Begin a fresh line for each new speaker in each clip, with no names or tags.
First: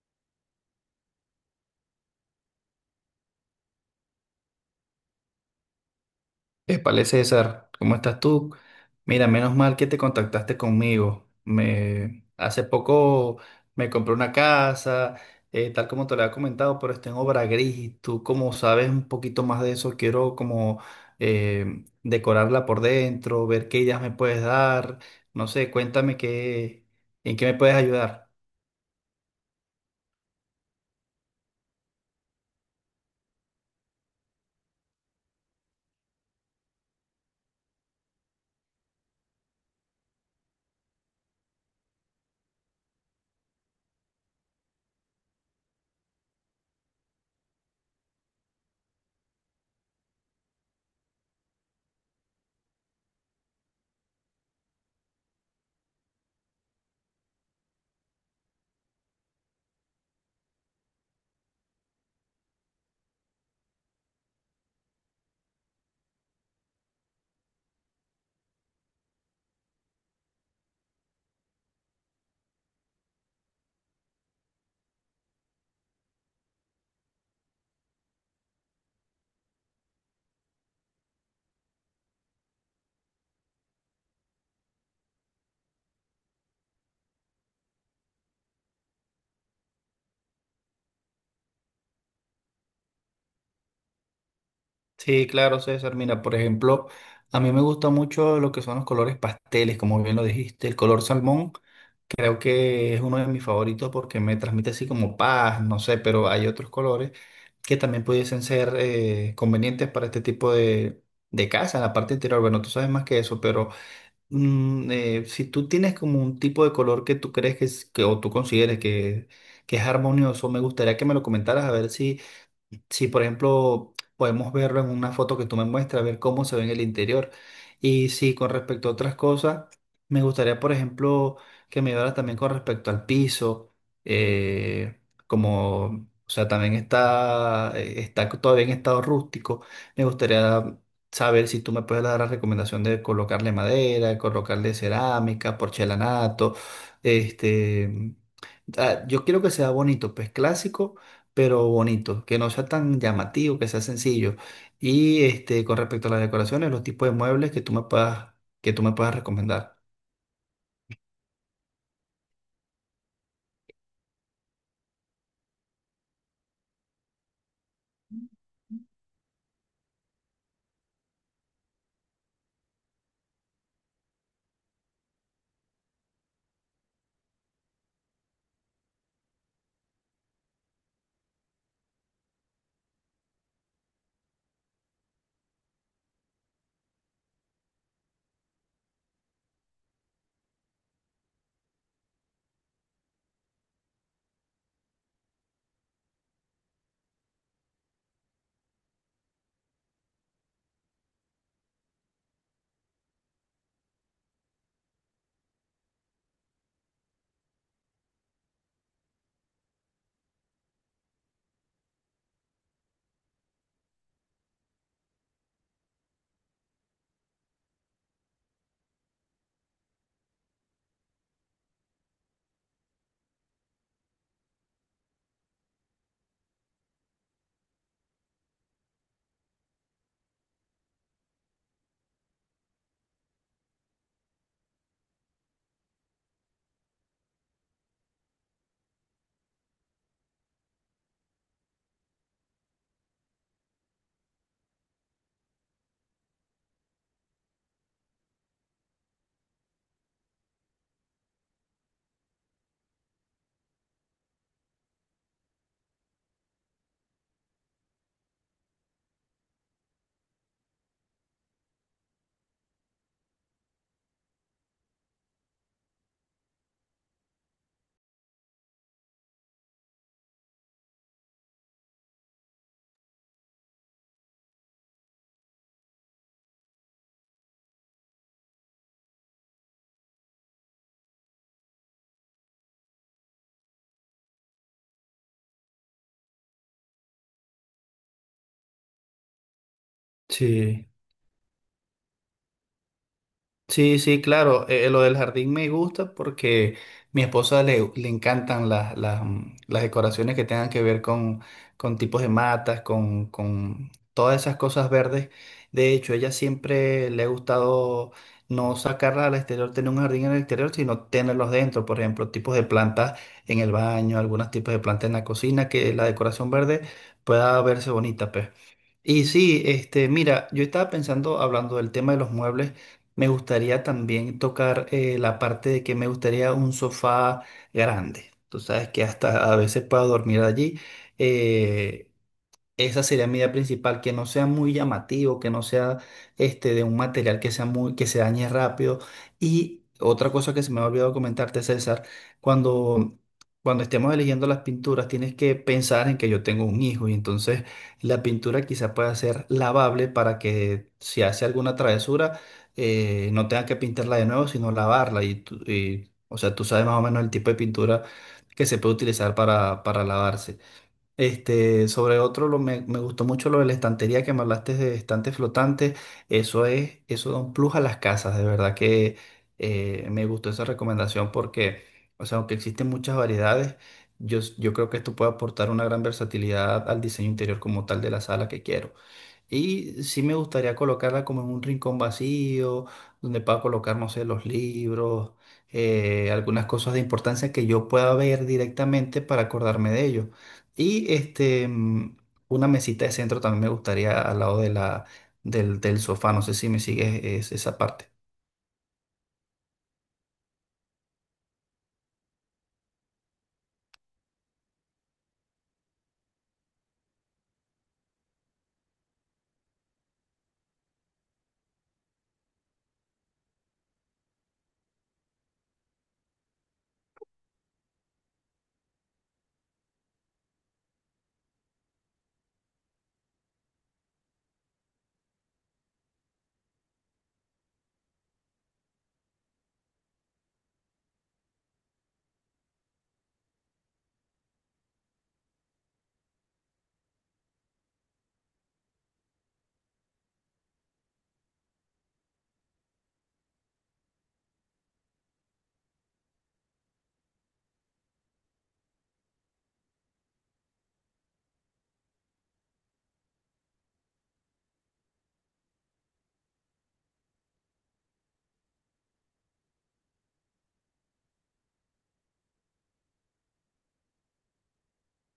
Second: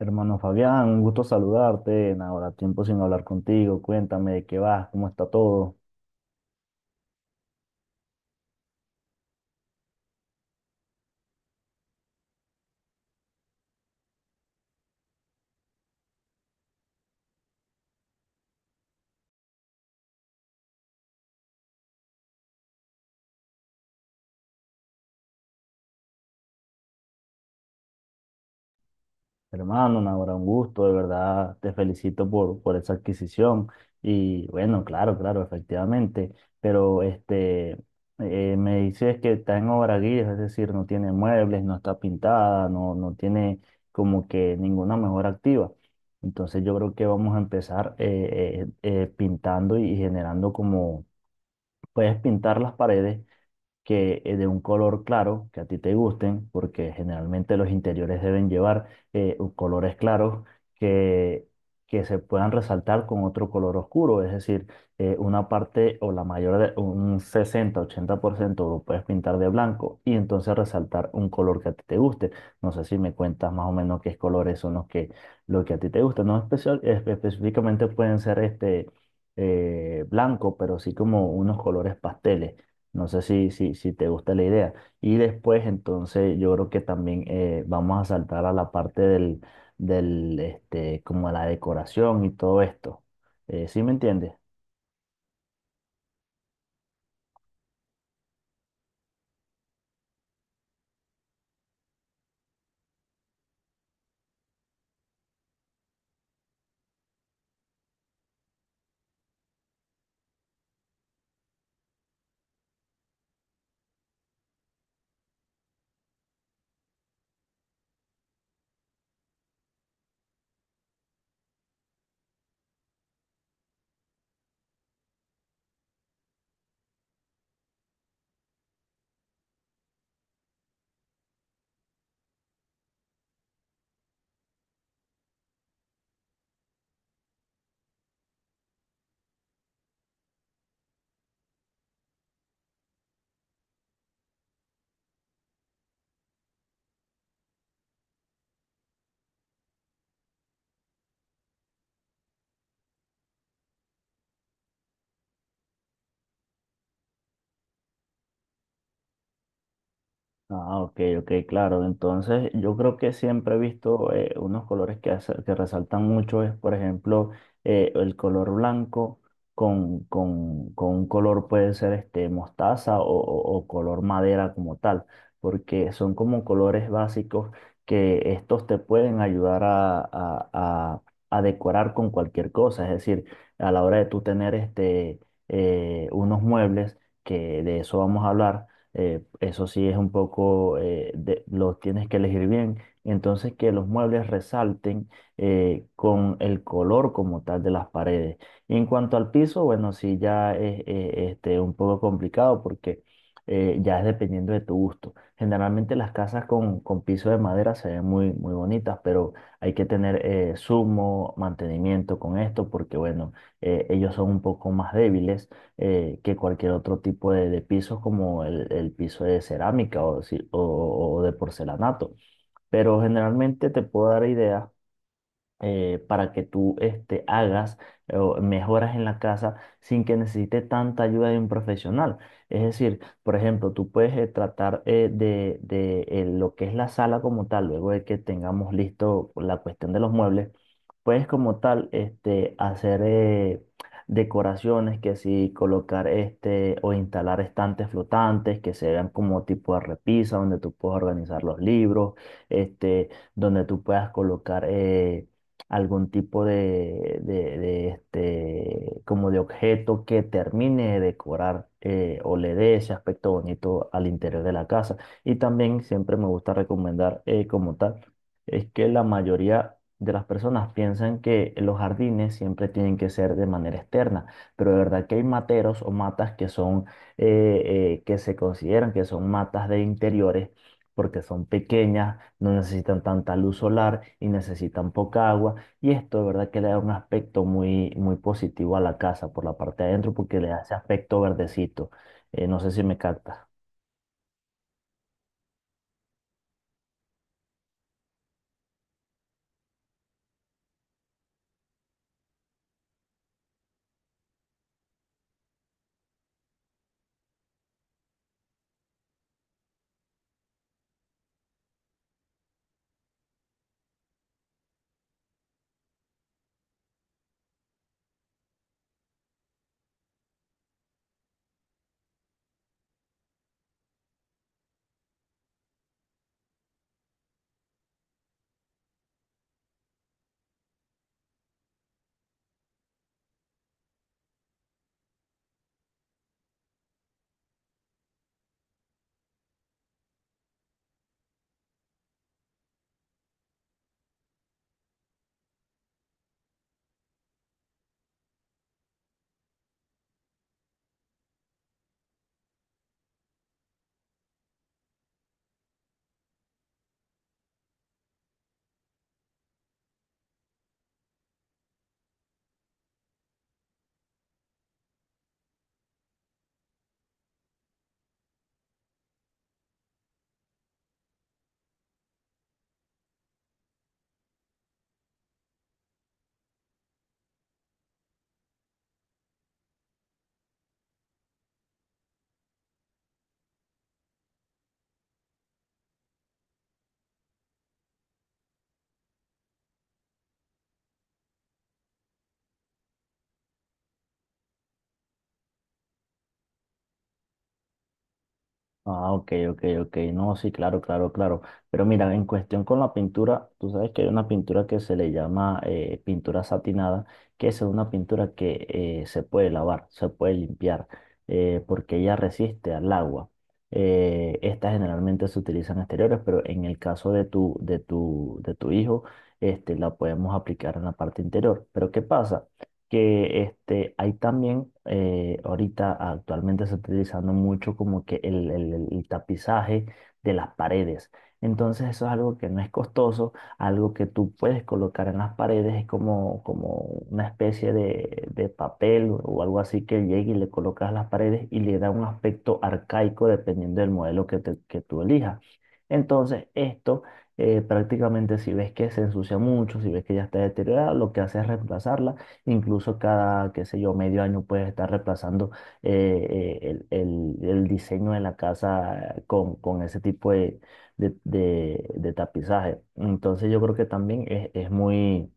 Hermano Fabián, un gusto saludarte. Ahora tiempo sin hablar contigo. Cuéntame de qué vas, cómo está todo.
Épale, César, ¿cómo estás tú? Mira, menos mal que te contactaste conmigo. Hace poco me compré una casa, tal como te lo había comentado, pero está en obra gris. Y Tú, como sabes un poquito más de eso, quiero como decorarla por dentro, ver qué ideas me puedes dar. No sé, en qué me puedes ayudar.
Hermano, Nahora, un gusto, de verdad te felicito por esa adquisición. Y bueno, claro, claro, efectivamente. Pero me dices que está en obra guía, es decir, no tiene muebles, no está pintada, no tiene como que ninguna mejora activa. Entonces yo creo que vamos a empezar pintando y generando como, puedes pintar las paredes que de un color claro, que a ti te gusten, porque generalmente los interiores deben llevar colores claros que, que se puedan resaltar con otro color oscuro, es decir, una parte o la mayor de un 60-80% lo puedes pintar de blanco y entonces resaltar un color que a ti te guste. No sé si me cuentas más o menos qué colores son lo que a ti te gusta. No especial, espe- específicamente pueden ser blanco, pero sí como unos colores pasteles. No sé si te gusta la idea. Y después, entonces, yo creo que también vamos a saltar a la parte este, como la decoración y todo esto. ¿Sí me entiendes?
Sí, claro, César. Mira, por ejemplo, a mí me gusta mucho lo que son los colores pasteles, como bien lo dijiste, el color salmón. Creo que es uno de mis favoritos porque me transmite así como paz, no sé, pero hay otros colores que también pudiesen ser convenientes para este de casa, en la parte interior. Bueno, tú sabes más que eso, pero si tú tienes como un tipo de color que tú que o tú consideres que es armonioso, me gustaría que me lo comentaras a ver si si, por ejemplo, podemos verlo en una foto que tú me muestras, ver cómo se ve en el interior. Y sí, con respecto a otras cosas, me gustaría, por ejemplo, que me hablara también con respecto al piso, eh, o sea, también está todavía en estado rústico. Me gustaría saber si tú me puedes dar la recomendación de colocarle madera, colocarle cerámica, porcelanato, este yo quiero que sea bonito, pues clásico, pero bonito, que no sea tan llamativo, que sea sencillo. Y este, con respecto a las decoraciones, los tipos de muebles que tú me puedas recomendar.
Ah, ok, ok, claro. Entonces, yo creo que siempre he visto unos colores que resaltan mucho, es por ejemplo el color blanco con un color puede ser este mostaza o color madera como tal, porque son como colores básicos que estos te pueden ayudar a decorar con cualquier cosa. Es decir, a la hora de tú tener unos muebles, que de eso vamos a hablar, eso sí es un poco, lo tienes que elegir bien. Entonces que los muebles resalten con el color como tal de las paredes. Y en cuanto al piso, bueno, sí ya es este, un poco complicado porque ya es dependiendo de tu gusto. Generalmente las casas con piso de madera se ven muy, muy bonitas, pero hay que tener sumo mantenimiento con esto porque, bueno, ellos son un poco más débiles que cualquier otro tipo de pisos como el piso de cerámica o, si- o de porcelanato. Pero generalmente te puedo dar ideas para que tú este, hagas o mejoras en la casa sin que necesite tanta ayuda de un profesional. Es decir, por ejemplo, tú puedes tratar lo que es la sala como tal, luego de que tengamos listo la cuestión de los muebles, puedes como tal este, hacer decoraciones que si colocar este o instalar estantes flotantes que se vean como tipo de repisa donde tú puedas organizar los libros, este, donde tú puedas colocar algún tipo este, como de objeto que termine de decorar, o le dé ese aspecto bonito al interior de la casa. Y también siempre me gusta recomendar como tal, es que la mayoría de las personas piensan que los jardines siempre tienen que ser de manera externa, pero de verdad que hay materos o matas que son, eh, que se consideran que son matas de interiores porque son pequeñas, no necesitan tanta luz solar y necesitan poca agua y esto, de verdad, que le da un aspecto muy, muy positivo a la casa por la parte de adentro porque le da ese
Sí.
aspecto verdecito. No sé si me captas.
Sí, sí, claro. Lo del jardín me gusta porque mi esposa le encantan las decoraciones que tengan que ver con tipos de matas, con todas esas cosas verdes. De hecho, ella siempre le ha gustado no sacarla al exterior, tener un jardín en el exterior, sino tenerlos dentro. Por ejemplo, tipos de plantas en el baño, algunos tipos de plantas en la cocina, que la decoración verde pueda verse bonita, pues. Y sí, este, mira, yo estaba pensando, hablando del tema de los muebles. Me gustaría también tocar la parte de que me gustaría un sofá grande. Tú sabes que hasta a veces puedo dormir allí. Eh, Esa sería mi idea principal, que no sea muy llamativo, que no sea este de un material que se dañe rápido. Y otra cosa que se me ha olvidado comentarte, César, cuando, cuando estemos eligiendo las pinturas, tienes que pensar en que yo tengo un hijo y entonces la pintura quizá pueda ser lavable para que si hace alguna travesura, no tenga que pintarla de nuevo, sino lavarla. O sea, tú sabes más o menos el tipo de pintura que se puede utilizar para lavarse. Este, sobre otro, me gustó mucho lo de la estantería que me hablaste de estantes flotantes. Eso es, eso da un plus a las casas. De verdad que me gustó esa recomendación porque, o sea, aunque existen muchas variedades, yo creo que esto puede aportar una gran versatilidad al diseño interior como tal de la sala que quiero. Y sí me gustaría colocarla como en un rincón vacío, donde pueda colocar, no sé, los libros, algunas cosas de importancia que yo pueda ver directamente para acordarme de ello. Y este, una mesita de centro también me gustaría al lado del sofá. No sé si me sigues esa parte.
Ah, ok, ok, ok. No, sí, claro, claro, claro. Pero mira, en cuestión con la pintura, tú sabes que hay una pintura que se le llama pintura satinada, que es una pintura que se puede lavar, se puede limpiar, porque ella resiste al agua. Estas generalmente se utilizan en exteriores, pero en el caso de tu hijo, este, la podemos aplicar en la parte interior. Pero ¿qué pasa? Que este, hay también, ahorita actualmente se está utilizando mucho como que el tapizaje de las paredes. Entonces eso es algo que no es costoso, algo que tú puedes colocar en las paredes, es como una especie de papel o algo así que llegue y le colocas a las paredes y le da un aspecto arcaico dependiendo del modelo que tú elijas. Entonces esto prácticamente si ves que se ensucia mucho, si ves que ya está deteriorada, lo que hace es reemplazarla. Incluso cada, qué sé yo, medio año puedes estar reemplazando el, el diseño de la casa con ese tipo de tapizaje. Entonces yo creo que también es muy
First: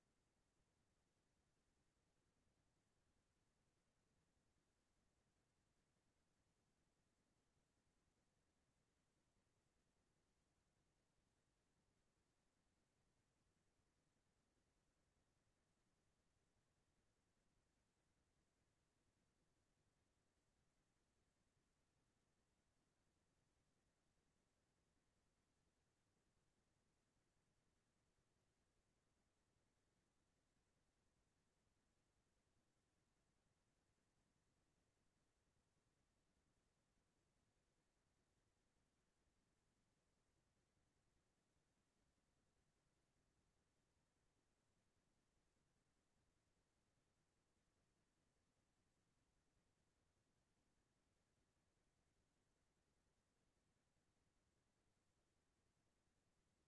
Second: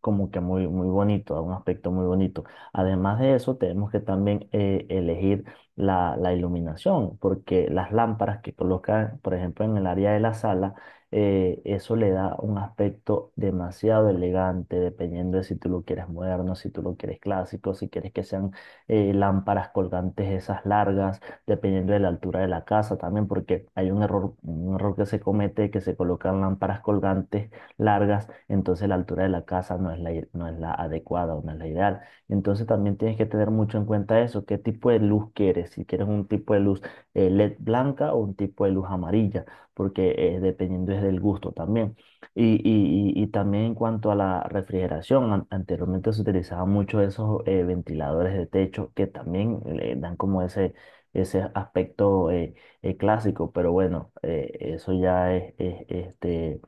como que muy, muy bonito, un aspecto muy bonito. Además de eso, tenemos que también elegir la iluminación, porque las lámparas que colocan, por ejemplo, en el área de la sala, eso le da un aspecto demasiado elegante, dependiendo de si tú lo quieres moderno, si tú lo quieres clásico, si quieres que sean lámparas colgantes esas largas, dependiendo de la altura de la casa también, porque hay un error que se comete, que se colocan lámparas colgantes largas, entonces la altura de la casa no es la adecuada o no es la ideal. Entonces también tienes que tener mucho en cuenta eso, qué tipo de luz quieres, si quieres un tipo de luz LED blanca o un tipo de luz amarilla, porque dependiendo es del gusto también. Y también en cuanto a la refrigeración, anteriormente se utilizaban mucho esos ventiladores de techo que también le dan como ese aspecto clásico, pero bueno, eso ya este,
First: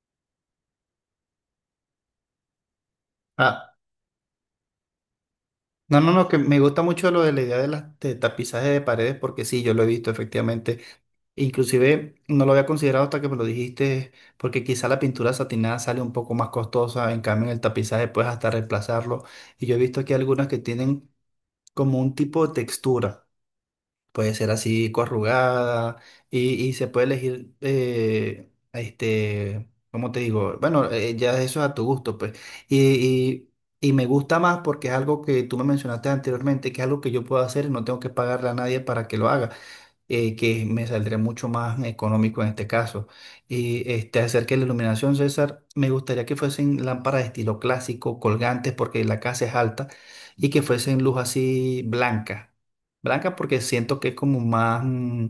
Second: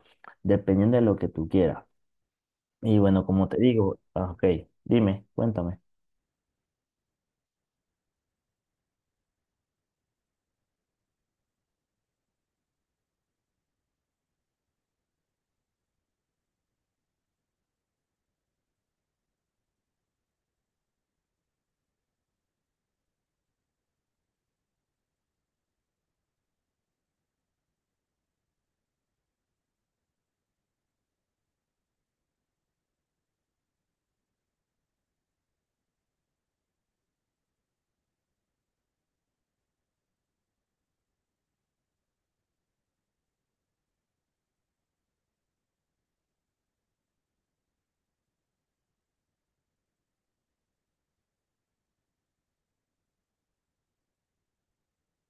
dependiendo de lo que tú quieras. Y bueno, como te
Ah,
digo, ah, ok, dime, cuéntame.
no, no, no, que me gusta mucho lo de la idea de las de tapizaje de paredes, porque sí, yo lo he visto efectivamente. Inclusive no lo había considerado hasta que me lo dijiste, porque quizá la pintura satinada sale un poco más costosa, en cambio en el tapizaje puedes hasta reemplazarlo. Y yo he visto aquí algunas que tienen como un tipo de textura, puede ser así corrugada y se puede elegir, este, ¿cómo te digo? Bueno, ya eso es a tu gusto, pues. Y, y, y me gusta más porque es algo que tú me mencionaste anteriormente, que es algo que yo puedo hacer y no tengo que pagarle a nadie para que lo haga, que me saldría mucho más económico en este caso. Y este, acerca de la iluminación, César, me gustaría que fuesen lámparas de estilo clásico, colgantes, porque la casa es alta, y que fuesen luz así blanca. Blanca porque siento que es como más, mm,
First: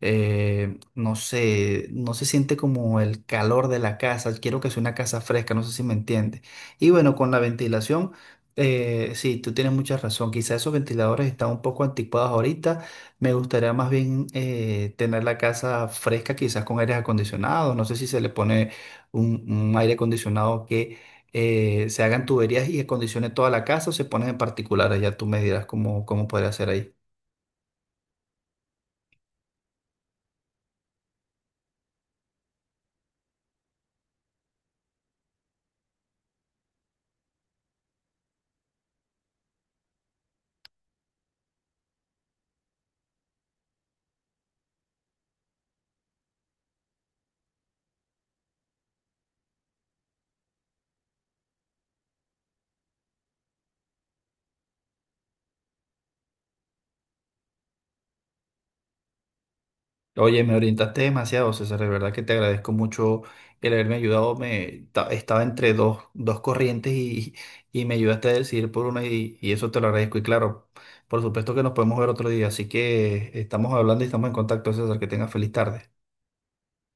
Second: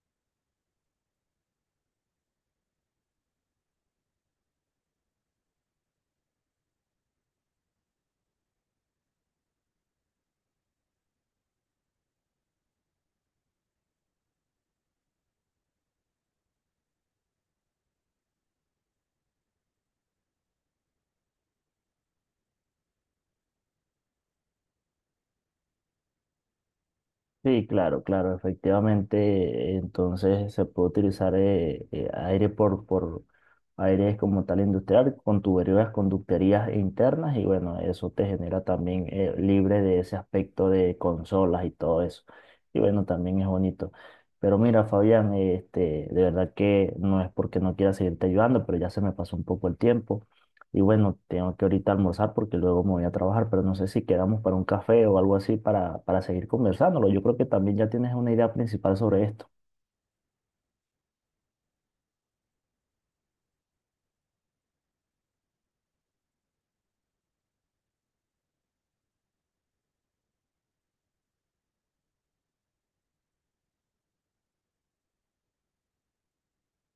eh, no sé, no se siente como el calor de la casa. Quiero que sea una casa fresca, no sé si me entiende. Y bueno, con la ventilación, sí, tú tienes mucha razón. Quizás esos ventiladores están un poco anticuados ahorita. Me gustaría más bien tener la casa fresca, quizás con aires acondicionados. No sé si se le pone un aire acondicionado que se hagan tuberías y acondicione toda la casa o se ponen en particular. Ya tú me dirás cómo podría ser ahí.
Sí, claro, claro, efectivamente, entonces se puede utilizar aire por aire como tal industrial, con tuberías, conductorías internas y bueno, eso te genera también libre de ese aspecto de consolas y todo eso. Y bueno, también es bonito. Pero mira, Fabián, este, de verdad que no es porque no quiera seguirte ayudando, pero ya se me pasó un poco el tiempo. Y bueno, tengo que ahorita almorzar porque luego me voy a trabajar, pero no sé si quedamos para un café o algo así para seguir conversándolo. Yo creo que también ya tienes una idea principal sobre esto.
Oye, me orientaste demasiado, César. De verdad que te agradezco mucho el haberme ayudado. Estaba entre dos corrientes y me ayudaste a decidir por una y eso te lo agradezco. Y claro, por supuesto que nos podemos ver otro día. Así que estamos hablando y estamos en contacto, César. Que tengas feliz tarde.